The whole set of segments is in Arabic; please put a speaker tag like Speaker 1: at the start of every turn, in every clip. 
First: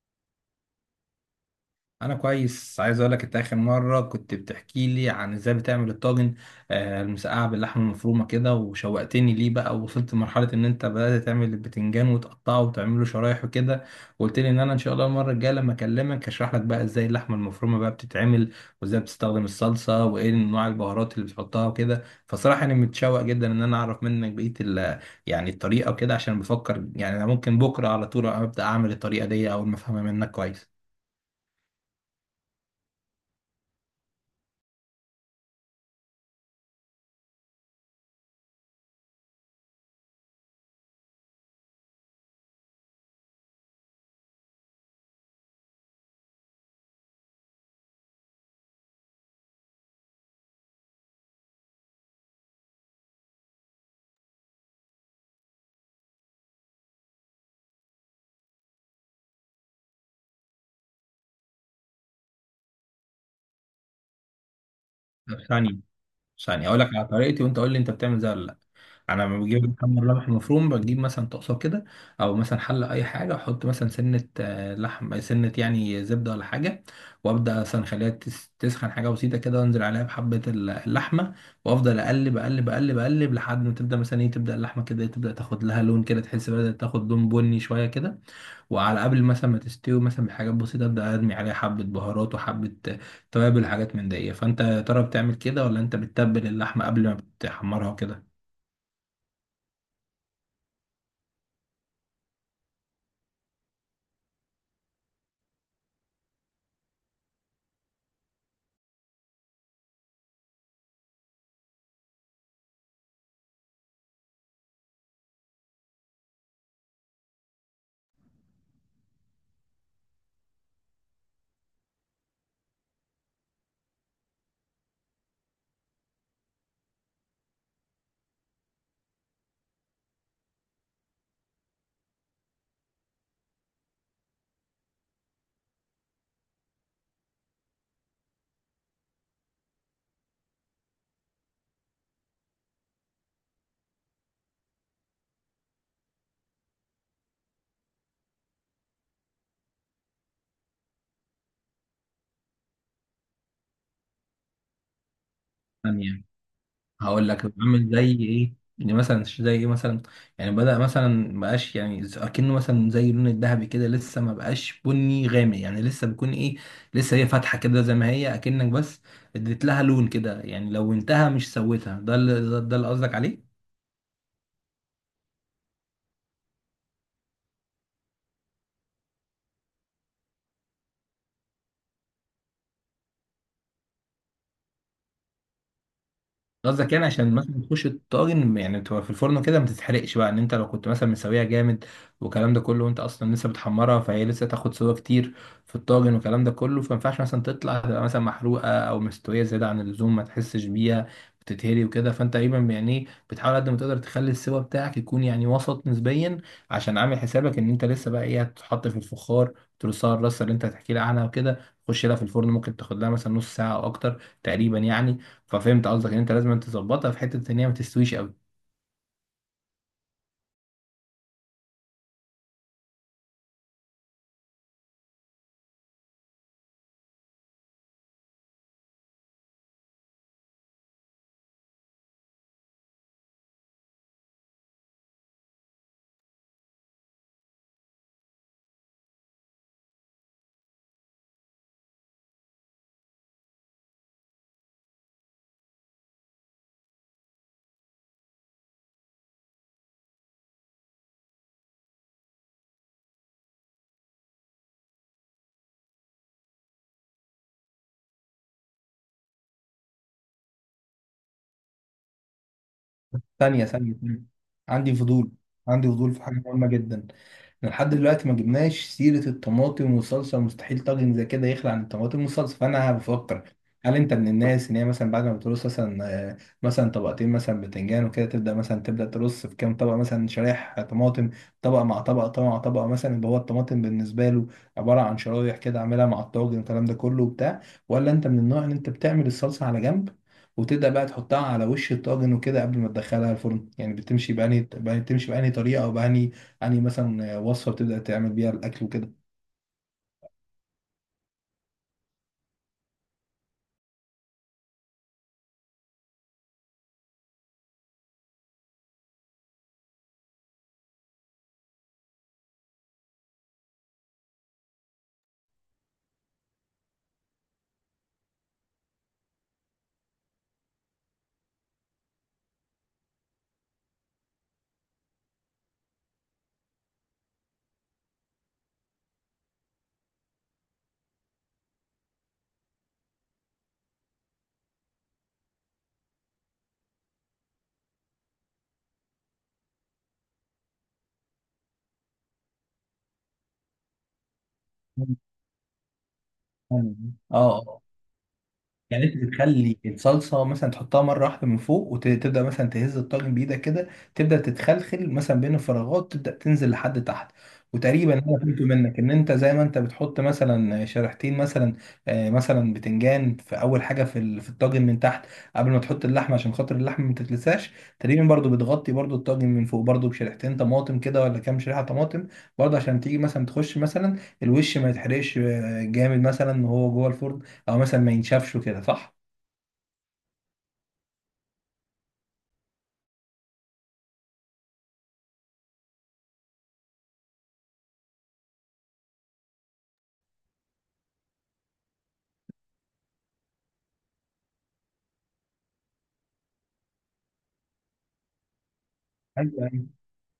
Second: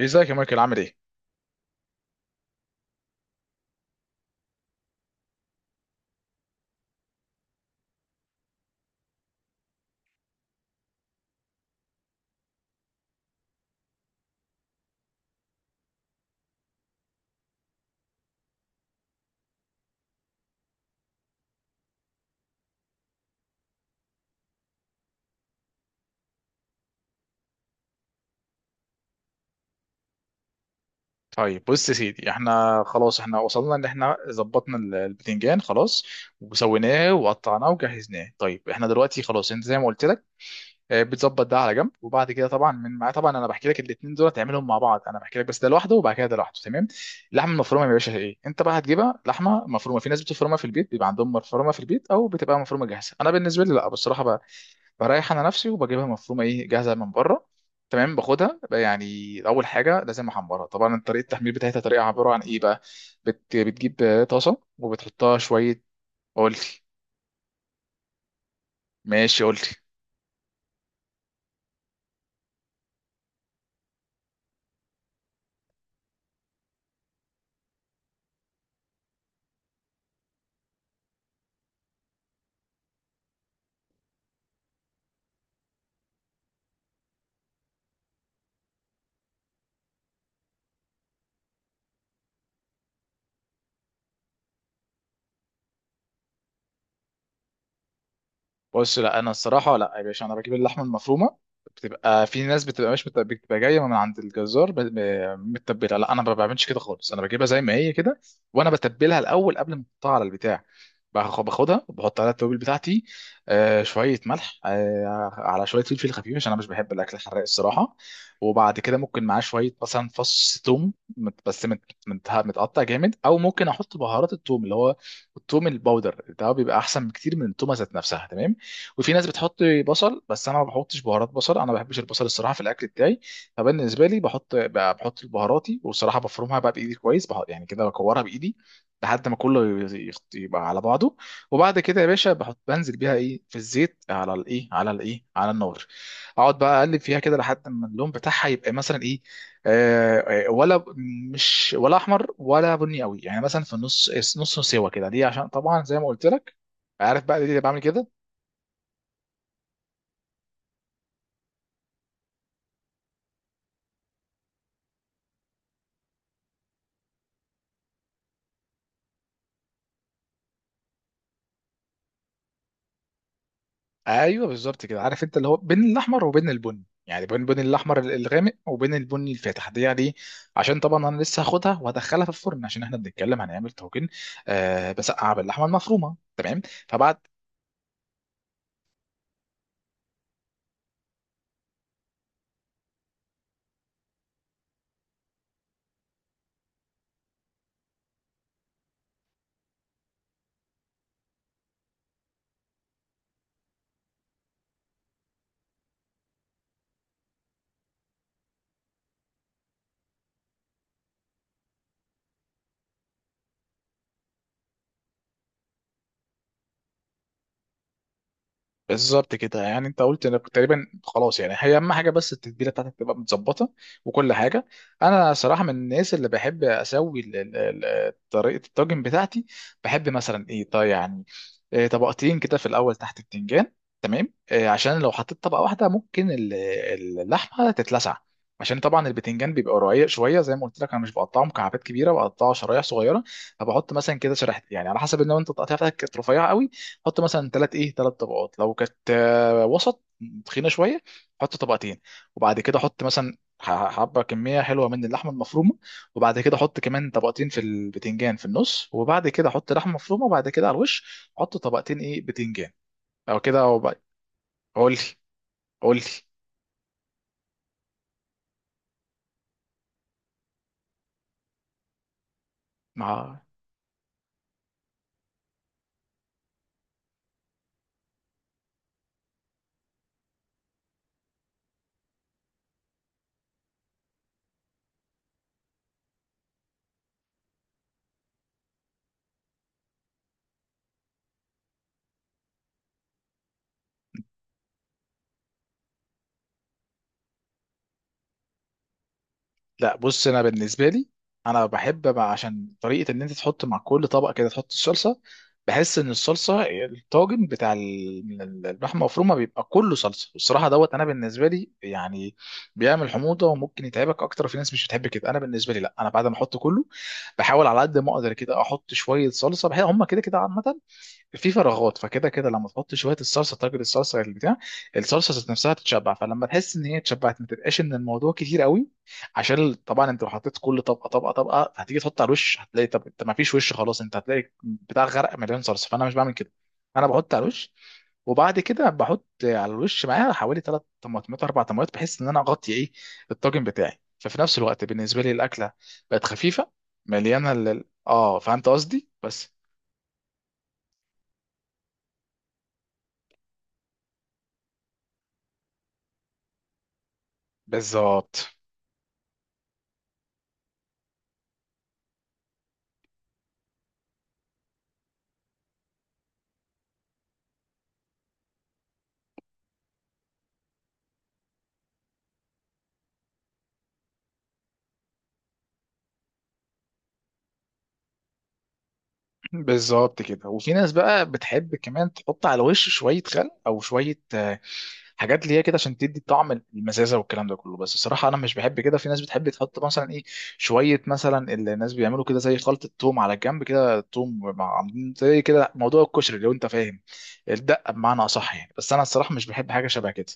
Speaker 1: ازيك يا مايكل عامل ايه؟
Speaker 2: انا كويس، عايز اقول لك انت اخر مره كنت بتحكي لي عن ازاي بتعمل الطاجن، المسقعه باللحمه المفرومه كده، وشوقتني ليه بقى. ووصلت لمرحله ان انت بدات تعمل البتنجان وتقطعه وتعمله شرايح وكده، وقلت لي ان انا ان شاء الله المره الجايه لما اكلمك هشرح لك بقى ازاي اللحمه المفرومه بقى بتتعمل، وازاي بتستخدم الصلصه، وايه انواع البهارات اللي بتحطها وكده. فصراحه انا متشوق جدا ان انا اعرف منك بقيه يعني الطريقه وكده، عشان بفكر يعني انا ممكن بكره على طول ابدا اعمل الطريقه دي اول ما افهمها منك كويس.
Speaker 1: طيب بص يا سيدي احنا خلاص وصلنا ان احنا ظبطنا البتنجان خلاص، وسويناه وقطعناه وجهزناه. طيب احنا دلوقتي خلاص، انت زي ما قلت لك، اه، بتظبط ده على جنب. وبعد كده طبعا من معاه، طبعا انا بحكي لك الاثنين دول تعملهم مع بعض، انا بحكي لك بس ده لوحده وبعد كده ده لوحده. تمام. اللحمه المفرومه يا باشا، ايه انت بقى هتجيبها؟ لحمه مفرومه في ناس بتفرمها في البيت، بيبقى عندهم مفرومه في البيت، او بتبقى مفرومه جاهزه. انا بالنسبه لي لا، بصراحه بريح انا نفسي وبجيبها مفرومه ايه، جاهزه من بره. تمام. باخدها بقى، يعني اول حاجه لازم احمرها طبعا. طريقه التحمير بتاعتها طريقه عباره عن ايه بقى؟ بتجيب طاسه وبتحطها
Speaker 2: طب ثانية.
Speaker 1: شويه.
Speaker 2: ثانية هقول
Speaker 1: قلت
Speaker 2: لك على طريقتي وانت قول لي انت بتعمل زي ولا لا. انا لما
Speaker 1: ماشي
Speaker 2: بجيب
Speaker 1: قلت.
Speaker 2: محمر لبح مفروم بجيب مثلا طاسه كده او مثلا حله اي حاجه، احط مثلا سنه، لحم سنه يعني زبده ولا حاجه، وابدا مثلا اخليها تسخن حاجه بسيطه كده، وانزل عليها بحبه اللحمه، وافضل اقلب اقلب اقلب اقلب لحد ما تبدا مثلا ايه، تبدا اللحمه كده تبدا تاخد لها لون كده، تحس بدات تاخد لون بني شويه كده. وعلى قبل مثلا ما تستوي مثلا بحاجات بسيطة أبدأ أرمي عليها حبة بهارات وحبة توابل وحاجات من دي. فأنت يا ترى بتعمل كده ولا أنت بتتبل اللحمة قبل ما بتحمرها وكده؟
Speaker 1: بص، لا انا الصراحه لا يا باشا، انا بجيب اللحمه المفرومه، بتبقى في ناس بتبقى مش مت- بتبقى جايه من عند الجزار متبله. لا انا ما بعملش كده خالص، انا بجيبها زي ما هي كده، وانا بتبلها الاول قبل ما احطها على البتاع. باخدها وبحط عليها التوابل بتاعتي، آه شويه ملح، آه على شويه فلفل خفيف، عشان انا مش بحب الاكل الحراق الصراحه. وبعد كده ممكن معاه شويه مثلا فص ثوم متقطع جامد، او ممكن احط بهارات الثوم، اللي هو الثوم الباودر ده، بيبقى احسن بكتير من التومه ذات نفسها. تمام. وفي ناس بتحط بصل، بس انا ما بحطش بهارات بصل، انا ما بحبش البصل الصراحه في الاكل بتاعي. فبالنسبه لي بحط بهاراتي، والصراحه بفرمها بقى بايدي كويس، بحط يعني كده بكورها بايدي لحد ما كله يبقى على بعضه. وبعد كده يا باشا بحط، بنزل بيها ايه في الزيت على الايه على الايه على النار، اقعد بقى اقلب فيها كده لحد ما اللون بتاعها يبقى مثلا ايه، آه آه، ولا ب- مش ولا احمر ولا بني قوي، يعني مثلا في النص، نص سوا كده. ليه؟ عشان طبعا زي ما
Speaker 2: ثانية.
Speaker 1: قلت لك، عارف
Speaker 2: هقول
Speaker 1: بقى
Speaker 2: لك
Speaker 1: ليه بعمل
Speaker 2: بعمل
Speaker 1: كده؟
Speaker 2: زي إيه؟ يعني مثلا زي إيه مثلا؟ يعني بدأ مثلا مبقاش يعني أكنه مثلا زي اللون الذهبي كده، لسه ما بقاش بني غامق، يعني لسه بيكون إيه، لسه هي فاتحة كده زي ما هي، أكنك بس اديت لها لون كده. يعني لو انتهى مش سويتها، ده اللي قصدك عليه؟
Speaker 1: ايوه بالظبط كده، عارف، انت اللي هو بين الاحمر وبين البني، يعني بين الاحمر الغامق وبين البني الفاتح دي، يعني عشان طبعا انا لسه هاخدها وهدخلها في الفرن، عشان احنا بنتكلم هنعمل طاجن، آه، بسقعه باللحمه المفرومه. تمام.
Speaker 2: قصدك يعني
Speaker 1: فبعد،
Speaker 2: عشان مثلا تخش الطاجن، يعني تبقى في الفرن كده ما تتحرقش بقى ان انت لو كنت مثلا مسويها جامد والكلام ده كله، وانت اصلا لسه بتحمرها، فهي لسه تاخد سوا كتير في الطاجن والكلام ده كله، فما ينفعش مثلا تطلع تبقى مثلا محروقه او مستويه زياده عن اللزوم ما تحسش بيها، بتتهري وكده. فانت تقريبا يعني بتحاول قد ما تقدر تخلي السوا بتاعك يكون يعني وسط نسبيا، عشان عامل حسابك ان انت لسه بقى ايه، هتتحط في الفخار، ترصها الرصه اللي انت هتحكي لي عنها وكده، تخش لها في الفرن ممكن تاخد لها مثلا نص ساعه او اكتر تقريبا يعني. ففهمت قصدك ان انت لازم أنت تظبطها في حته ان هي ما تستويش قوي.
Speaker 1: بالظبط كده، يعني انت قلت انا كنت تقريبا خلاص، يعني هي اهم حاجه بس التتبيله بتاعتك تبقى متظبطه وكل حاجه. انا صراحه من الناس اللي بحب اسوي طريقه الطاجن بتاعتي. بحب مثلا ايه، طيب يعني إيه، طبقتين كده في الاول تحت البتنجان. تمام إيه، عشان لو حطيت طبقه واحده ممكن اللحمه تتلسع، عشان طبعا البتنجان بيبقى رقيق شويه زي ما قلت لك، انا مش بقطعه مكعبات كبيره، بقطعه شرايح صغيره. فبحط مثلا كده شريحتين، يعني على حسب، ان انت التقطيع بتاعتك كانت رفيعه قوي، حط مثلا ثلاث ايه ثلاث طبقات، لو كانت وسط، تخينه شويه، حط طبقتين. وبعد كده حط مثلا حبه كميه حلوه من اللحمه المفرومه. وبعد كده حط كمان طبقتين في البتنجان في النص، وبعد كده حط لحمه مفرومه، وبعد كده على الوش حط طبقتين ايه بتنجان، او كده،
Speaker 2: ثانيه
Speaker 1: أو
Speaker 2: ثانيه
Speaker 1: بقى-
Speaker 2: ثانية.
Speaker 1: قول
Speaker 2: عندي
Speaker 1: لي
Speaker 2: فضول. عندي
Speaker 1: قول لي
Speaker 2: فضول في حاجه مهمه جدا. احنا لحد دلوقتي ما جبناش سيرة الطماطم والصلصة، مستحيل طاجن زي كده يخلع عن الطماطم والصلصة. فأنا
Speaker 1: ما.
Speaker 2: بفكر، هل أنت من الناس إن هي مثلا بعد ما بترص مثلا آه، مثلا طبقتين مثلا بتنجان وكده، تبدأ تبدأ ترص في كام طبقة مثلا شرايح طماطم، طبقة مع طبقة طبقة مع طبقة مثلا، يبقى هو الطماطم بالنسبة له عبارة عن شرايح كده، عاملها مع الطاجن والكلام ده كله وبتاع؟ ولا أنت من النوع إن أنت بتعمل الصلصة على جنب، وتبدأ بقى تحطها على وش الطاجن وكده قبل ما تدخلها الفرن؟ يعني بتمشي بأنهي طريقة، أو بأنهي يعني مثلا وصفة بتبدأ تعمل بيها الأكل وكده؟
Speaker 1: لا بص، انا بالنسبه لي، انا بحب بقى، عشان طريقه ان انت تحط مع كل طبق كده تحط الصلصه، بحس ان الصلصه، الطاجن بتاع اللحمه المفرومه بيبقى كله صلصه، والصراحه دوت انا بالنسبه لي يعني بيعمل حموضه وممكن يتعبك اكتر، في ناس مش بتحب كده. انا بالنسبه لي لا، انا بعد ما احط كله، بحاول على قد ما اقدر كده احط شويه صلصه، بحيث هم كده كده عامه في فراغات، فكده كده لما تحط شويه الصلصه، طاجن الصلصه البتاع، الصلصه ذات نفسها تتشبع، فلما تحس ان هي اتشبعت ما تبقاش ان الموضوع كتير قوي، عشان طبعا انت لو حطيت كل طبقه طبقه طبقه، هتيجي تحط على الوش هتلاقي، طب انت ما فيش وش خلاص، انت هتلاقي بتاع غرق مليان صلصه. فانا مش بعمل كده، انا بحط على الوش، وبعد كده بحط على الوش معاها حوالي ثلاث طماطمات اربع طماطمات، بحيث ان انا اغطي ايه الطاجن بتاعي، ففي نفس الوقت بالنسبه لي الاكله بقت خفيفه،
Speaker 2: مم. اه.
Speaker 1: مليانه
Speaker 2: آه.
Speaker 1: فهمت
Speaker 2: يعني
Speaker 1: قصدي.
Speaker 2: انت
Speaker 1: بس
Speaker 2: بتخلي الصلصه مثلا تحطها مره واحده من فوق، وتبدا مثلا تهز الطاجن بايدك كده، تبدا تتخلخل مثلا بين الفراغات، تبدا تنزل لحد تحت. وتقريبا انا
Speaker 1: بالظبط
Speaker 2: فهمت منك ان انت زي ما انت بتحط مثلا شريحتين مثلا، مثلا بتنجان في اول حاجه في الطاجن من تحت قبل ما تحط اللحمه عشان خاطر اللحمه ما تتلساش، تقريبا برضو بتغطي برضو الطاجن من فوق برضو بشريحتين طماطم كده، ولا كام شريحه طماطم برضو، عشان تيجي مثلا تخش مثلا الوش ما يتحرقش جامد مثلا وهو جوه الفرن، او مثلا ما ينشفش وكده، صح؟
Speaker 1: بالظبط كده. وفي ناس بقى بتحب كمان تحط على الوش شويه خل او شويه حاجات اللي هي كده، عشان تدي طعم المزازه والكلام ده كله، بس الصراحه انا مش بحب كده. في ناس بتحب تحط مثلا ايه، شويه مثلا، اللي الناس بيعملوا كده زي خلطه توم على الجنب كده، توم مع عاملين زي كده موضوع الكشري لو انت فاهم، الدقه بمعنى اصح يعني، بس انا الصراحه مش
Speaker 2: ايوه،
Speaker 1: بحب
Speaker 2: ايوه.
Speaker 1: حاجه شبه كده.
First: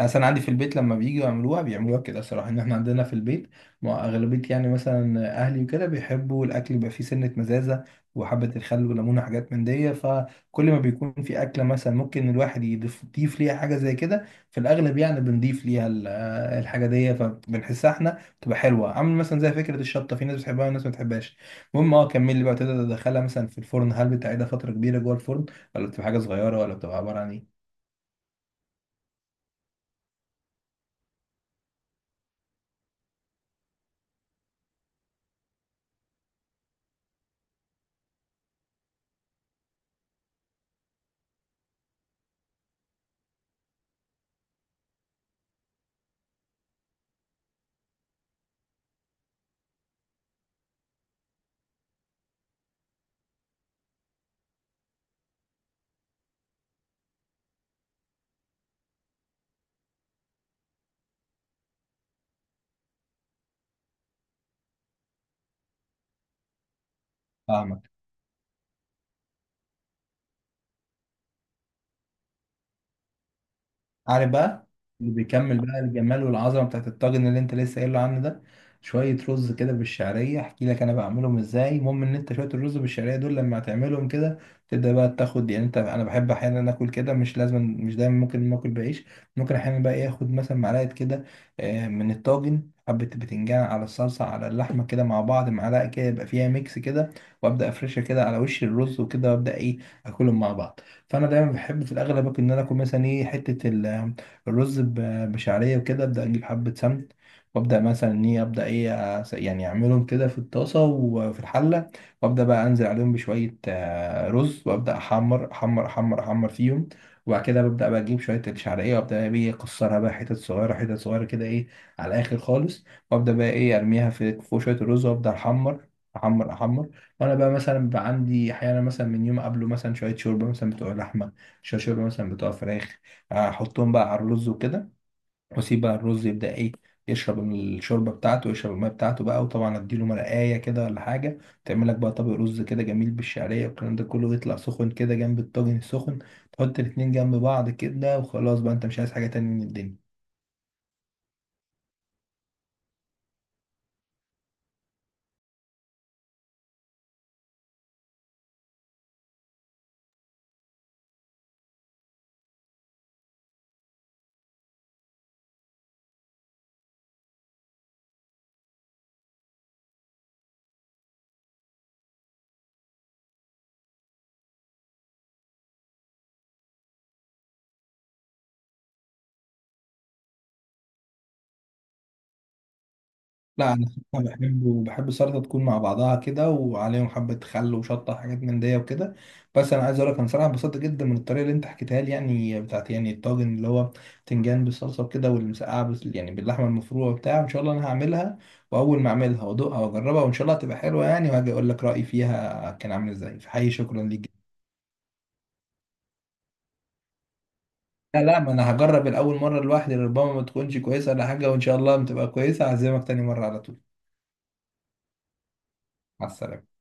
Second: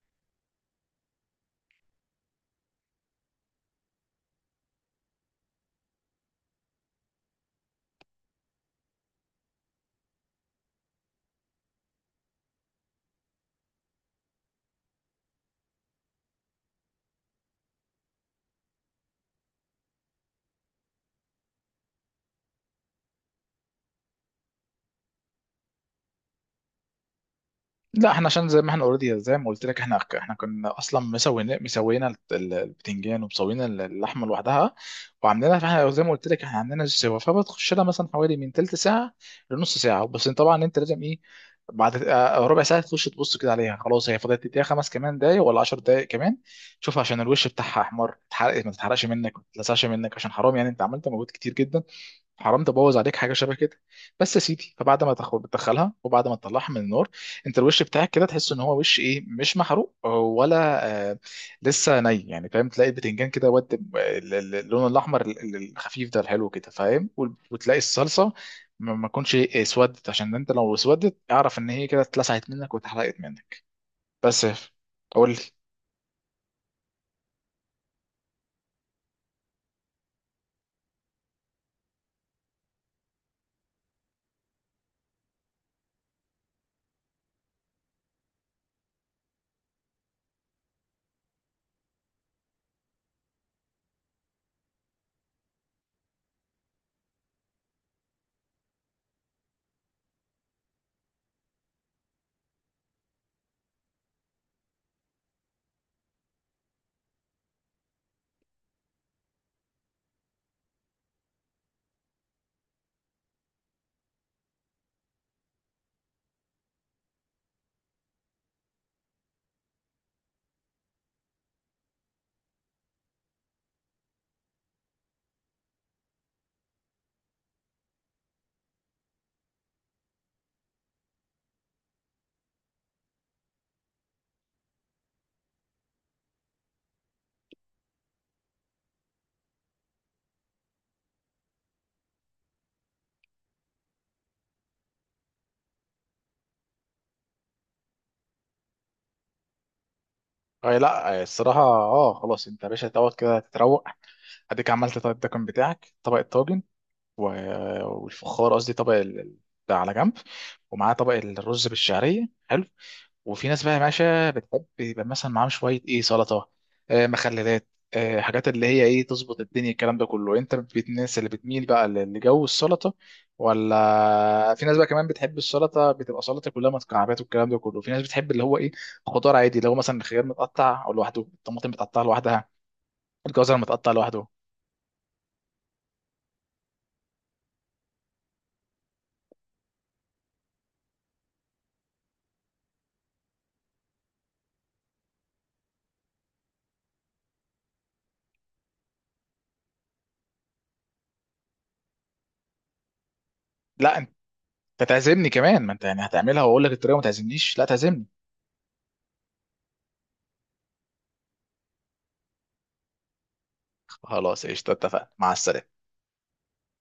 Speaker 2: اصل انا عندي في البيت لما بييجوا يعملوها بيعملوها كده الصراحه، ان احنا عندنا في البيت مع اغلبيه يعني مثلا اهلي وكده بيحبوا الاكل يبقى فيه سنه مزازه وحبه الخل والليمون وحاجات من دي. فكل ما بيكون في اكله مثلا ممكن الواحد يضيف ليها حاجه زي كده في الاغلب، يعني بنضيف ليها الحاجه دي، فبنحسها احنا تبقى حلوه، عامل مثلا زي فكره الشطه، في ناس بتحبها وناس ما بتحبهاش. المهم، كمل لي بقى. تقدر تدخلها مثلا في الفرن؟ هل بتعيدها فتره كبيره جوه الفرن، ولا بتبقى حاجه صغيره، ولا بتبقى عباره عن ايه؟
Speaker 1: لا، احنا عشان زي ما احنا اوريدي، زي ما قلت لك، احنا كنا اصلا مسوينا البتنجان، ومسوينا اللحمه لوحدها وعاملينها، فاحنا زي ما قلت لك احنا عاملينها سوا، فبتخش لها مثلا حوالي من تلت ساعه لنص ساعه. بس انت طبعا انت لازم ايه، بعد ربع ساعه تخش تبص كده عليها، خلاص هي فاضلت، تديها خمس كمان دقايق ولا 10 دقايق كمان، شوف عشان الوش بتاعها احمر تحرق، ما تتحرقش منك، ما تتلسعش منك، عشان حرام يعني انت عملت مجهود كتير جدا، حرام تبوظ عليك حاجه شبه كده. بس يا سيدي، فبعد ما تاخد بتدخلها، وبعد ما تطلعها من النار، انت الوش بتاعك كده تحس ان هو وش ايه، مش محروق ولا آه، لسه ني يعني، فاهم؟ تلاقي البتنجان كده ود اللون الاحمر الخفيف ده الحلو كده، فاهم؟ وتلاقي
Speaker 2: فاهمك.
Speaker 1: الصلصه ما تكونش إيه، اسودت، عشان انت لو اسودت اعرف ان هي كده اتلسعت منك واتحرقت منك.
Speaker 2: عارف
Speaker 1: بس يا
Speaker 2: بقى.
Speaker 1: ف-
Speaker 2: اللي
Speaker 1: قول لي.
Speaker 2: بيكمل بقى الجمال والعظمه بتاعت الطاجن اللي انت لسه قايله عنه ده، شويه رز كده بالشعريه. احكي لك انا بعملهم ازاي. المهم ان انت شويه الرز بالشعريه دول لما هتعملهم كده، تبدا بقى تاخد، يعني انت، انا بحب احيانا اكل كده، مش لازم مش دايما ممكن ناكل بعيش، ممكن احيانا بقى ايه، اخد مثلا معلقه كده من الطاجن حبة بتنجان على الصلصة على اللحمة كده مع بعض، معلقة كده يبقى فيها ميكس كده، وأبدأ أفرشها كده على وش الرز وكده، وأبدأ أكلهم مع بعض. فانا دايما بحب في الاغلب ممكن ان انا اكل مثلا حته الرز بشعريه وكده. ابدا اجيب حبه سمن، وابدا مثلا ان ابدا يعني اعملهم كده في الطاسه وفي الحله، وابدا بقى انزل عليهم بشويه رز، وابدا احمر احمر احمر احمر فيهم. وبعد كده ببدا بقى اجيب شويه الشعريه، وابدا بقى اكسرها بقى حتت صغيره حتت صغيره كده على الاخر خالص، وابدا بقى ارميها في فوق شويه الرز، وابدا احمر احمر احمر. وانا بقى مثلا بيبقى عندي احيانا مثلا من يوم قبله مثلا شويه شوربه مثلا بتوع لحمه، شويه شوربه مثلا بتوع فراخ، احطهم بقى على الرز وكده، واسيب بقى الرز يبدا يشرب الشوربه بتاعته، يشرب الميه بتاعته بقى. وطبعا اديله مرقايه كده ولا حاجه، تعمل لك بقى طبق رز كده جميل بالشعريه والكلام ده كله، يطلع سخن كده جنب الطاجن السخن، تحط الاتنين جنب بعض كده، وخلاص بقى انت مش عايز حاجه تانية من الدنيا.
Speaker 1: اي لا آه، الصراحه اه خلاص، انت يا باشا دوت كده تتروق، اديك عملت طيب الدكن بتاعك، طبق الطاجن والفخار قصدي طبق ده على جنب، ومعاه طبق الرز بالشعريه، حلو. وفي ناس بقى يا باشا بتحب يبقى مثلا معاهم شويه ايه سلطه، آه مخللات، آه حاجات اللي هي ايه تظبط الدنيا، الكلام ده كله. انت الناس اللي بتميل بقى لجو السلطه، ولا في ناس بقى كمان بتحب السلطه، بتبقى سلطه كلها مكعبات والكلام ده كله، في ناس بتحب اللي هو ايه، خضار عادي، اللي هو مثلا الخيار متقطع او لوحده، الطماطم متقطعه لوحدها، الجزر
Speaker 2: لا، انا
Speaker 1: متقطع لوحده.
Speaker 2: الصراحة بحب، السلطه تكون مع بعضها كده، وعليهم حبه خل وشطه حاجات من دي وكده. بس انا عايز اقول لك، انا صراحه انبسطت جدا من الطريقه اللي انت حكيتها لي، يعني بتاعت يعني الطاجن اللي هو بتنجان بالصلصه وكده، والمسقعه بس يعني باللحمه المفرومه وبتاع. ان شاء الله انا هعملها، واول ما اعملها وادوقها واجربها، وان شاء الله هتبقى حلوه يعني، وهاجي اقول لك رايي فيها كان عامل ازاي. فحقيقي
Speaker 1: لا،
Speaker 2: شكرا
Speaker 1: انت
Speaker 2: ليك جداً.
Speaker 1: تعزمني كمان، ما انت يعني هتعملها واقول لك الطريقه، ما تعزمنيش؟ لا تعزمني.
Speaker 2: لا، لا، ما انا هجرب الاول مره لوحدي، ربما ما تكونش كويسه ولا حاجه، وان شاء الله بتبقى كويسه هعزمك تاني مره على طول.
Speaker 1: خلاص قشطه، اتفقنا، مع السلامه.
Speaker 2: مع السلامه.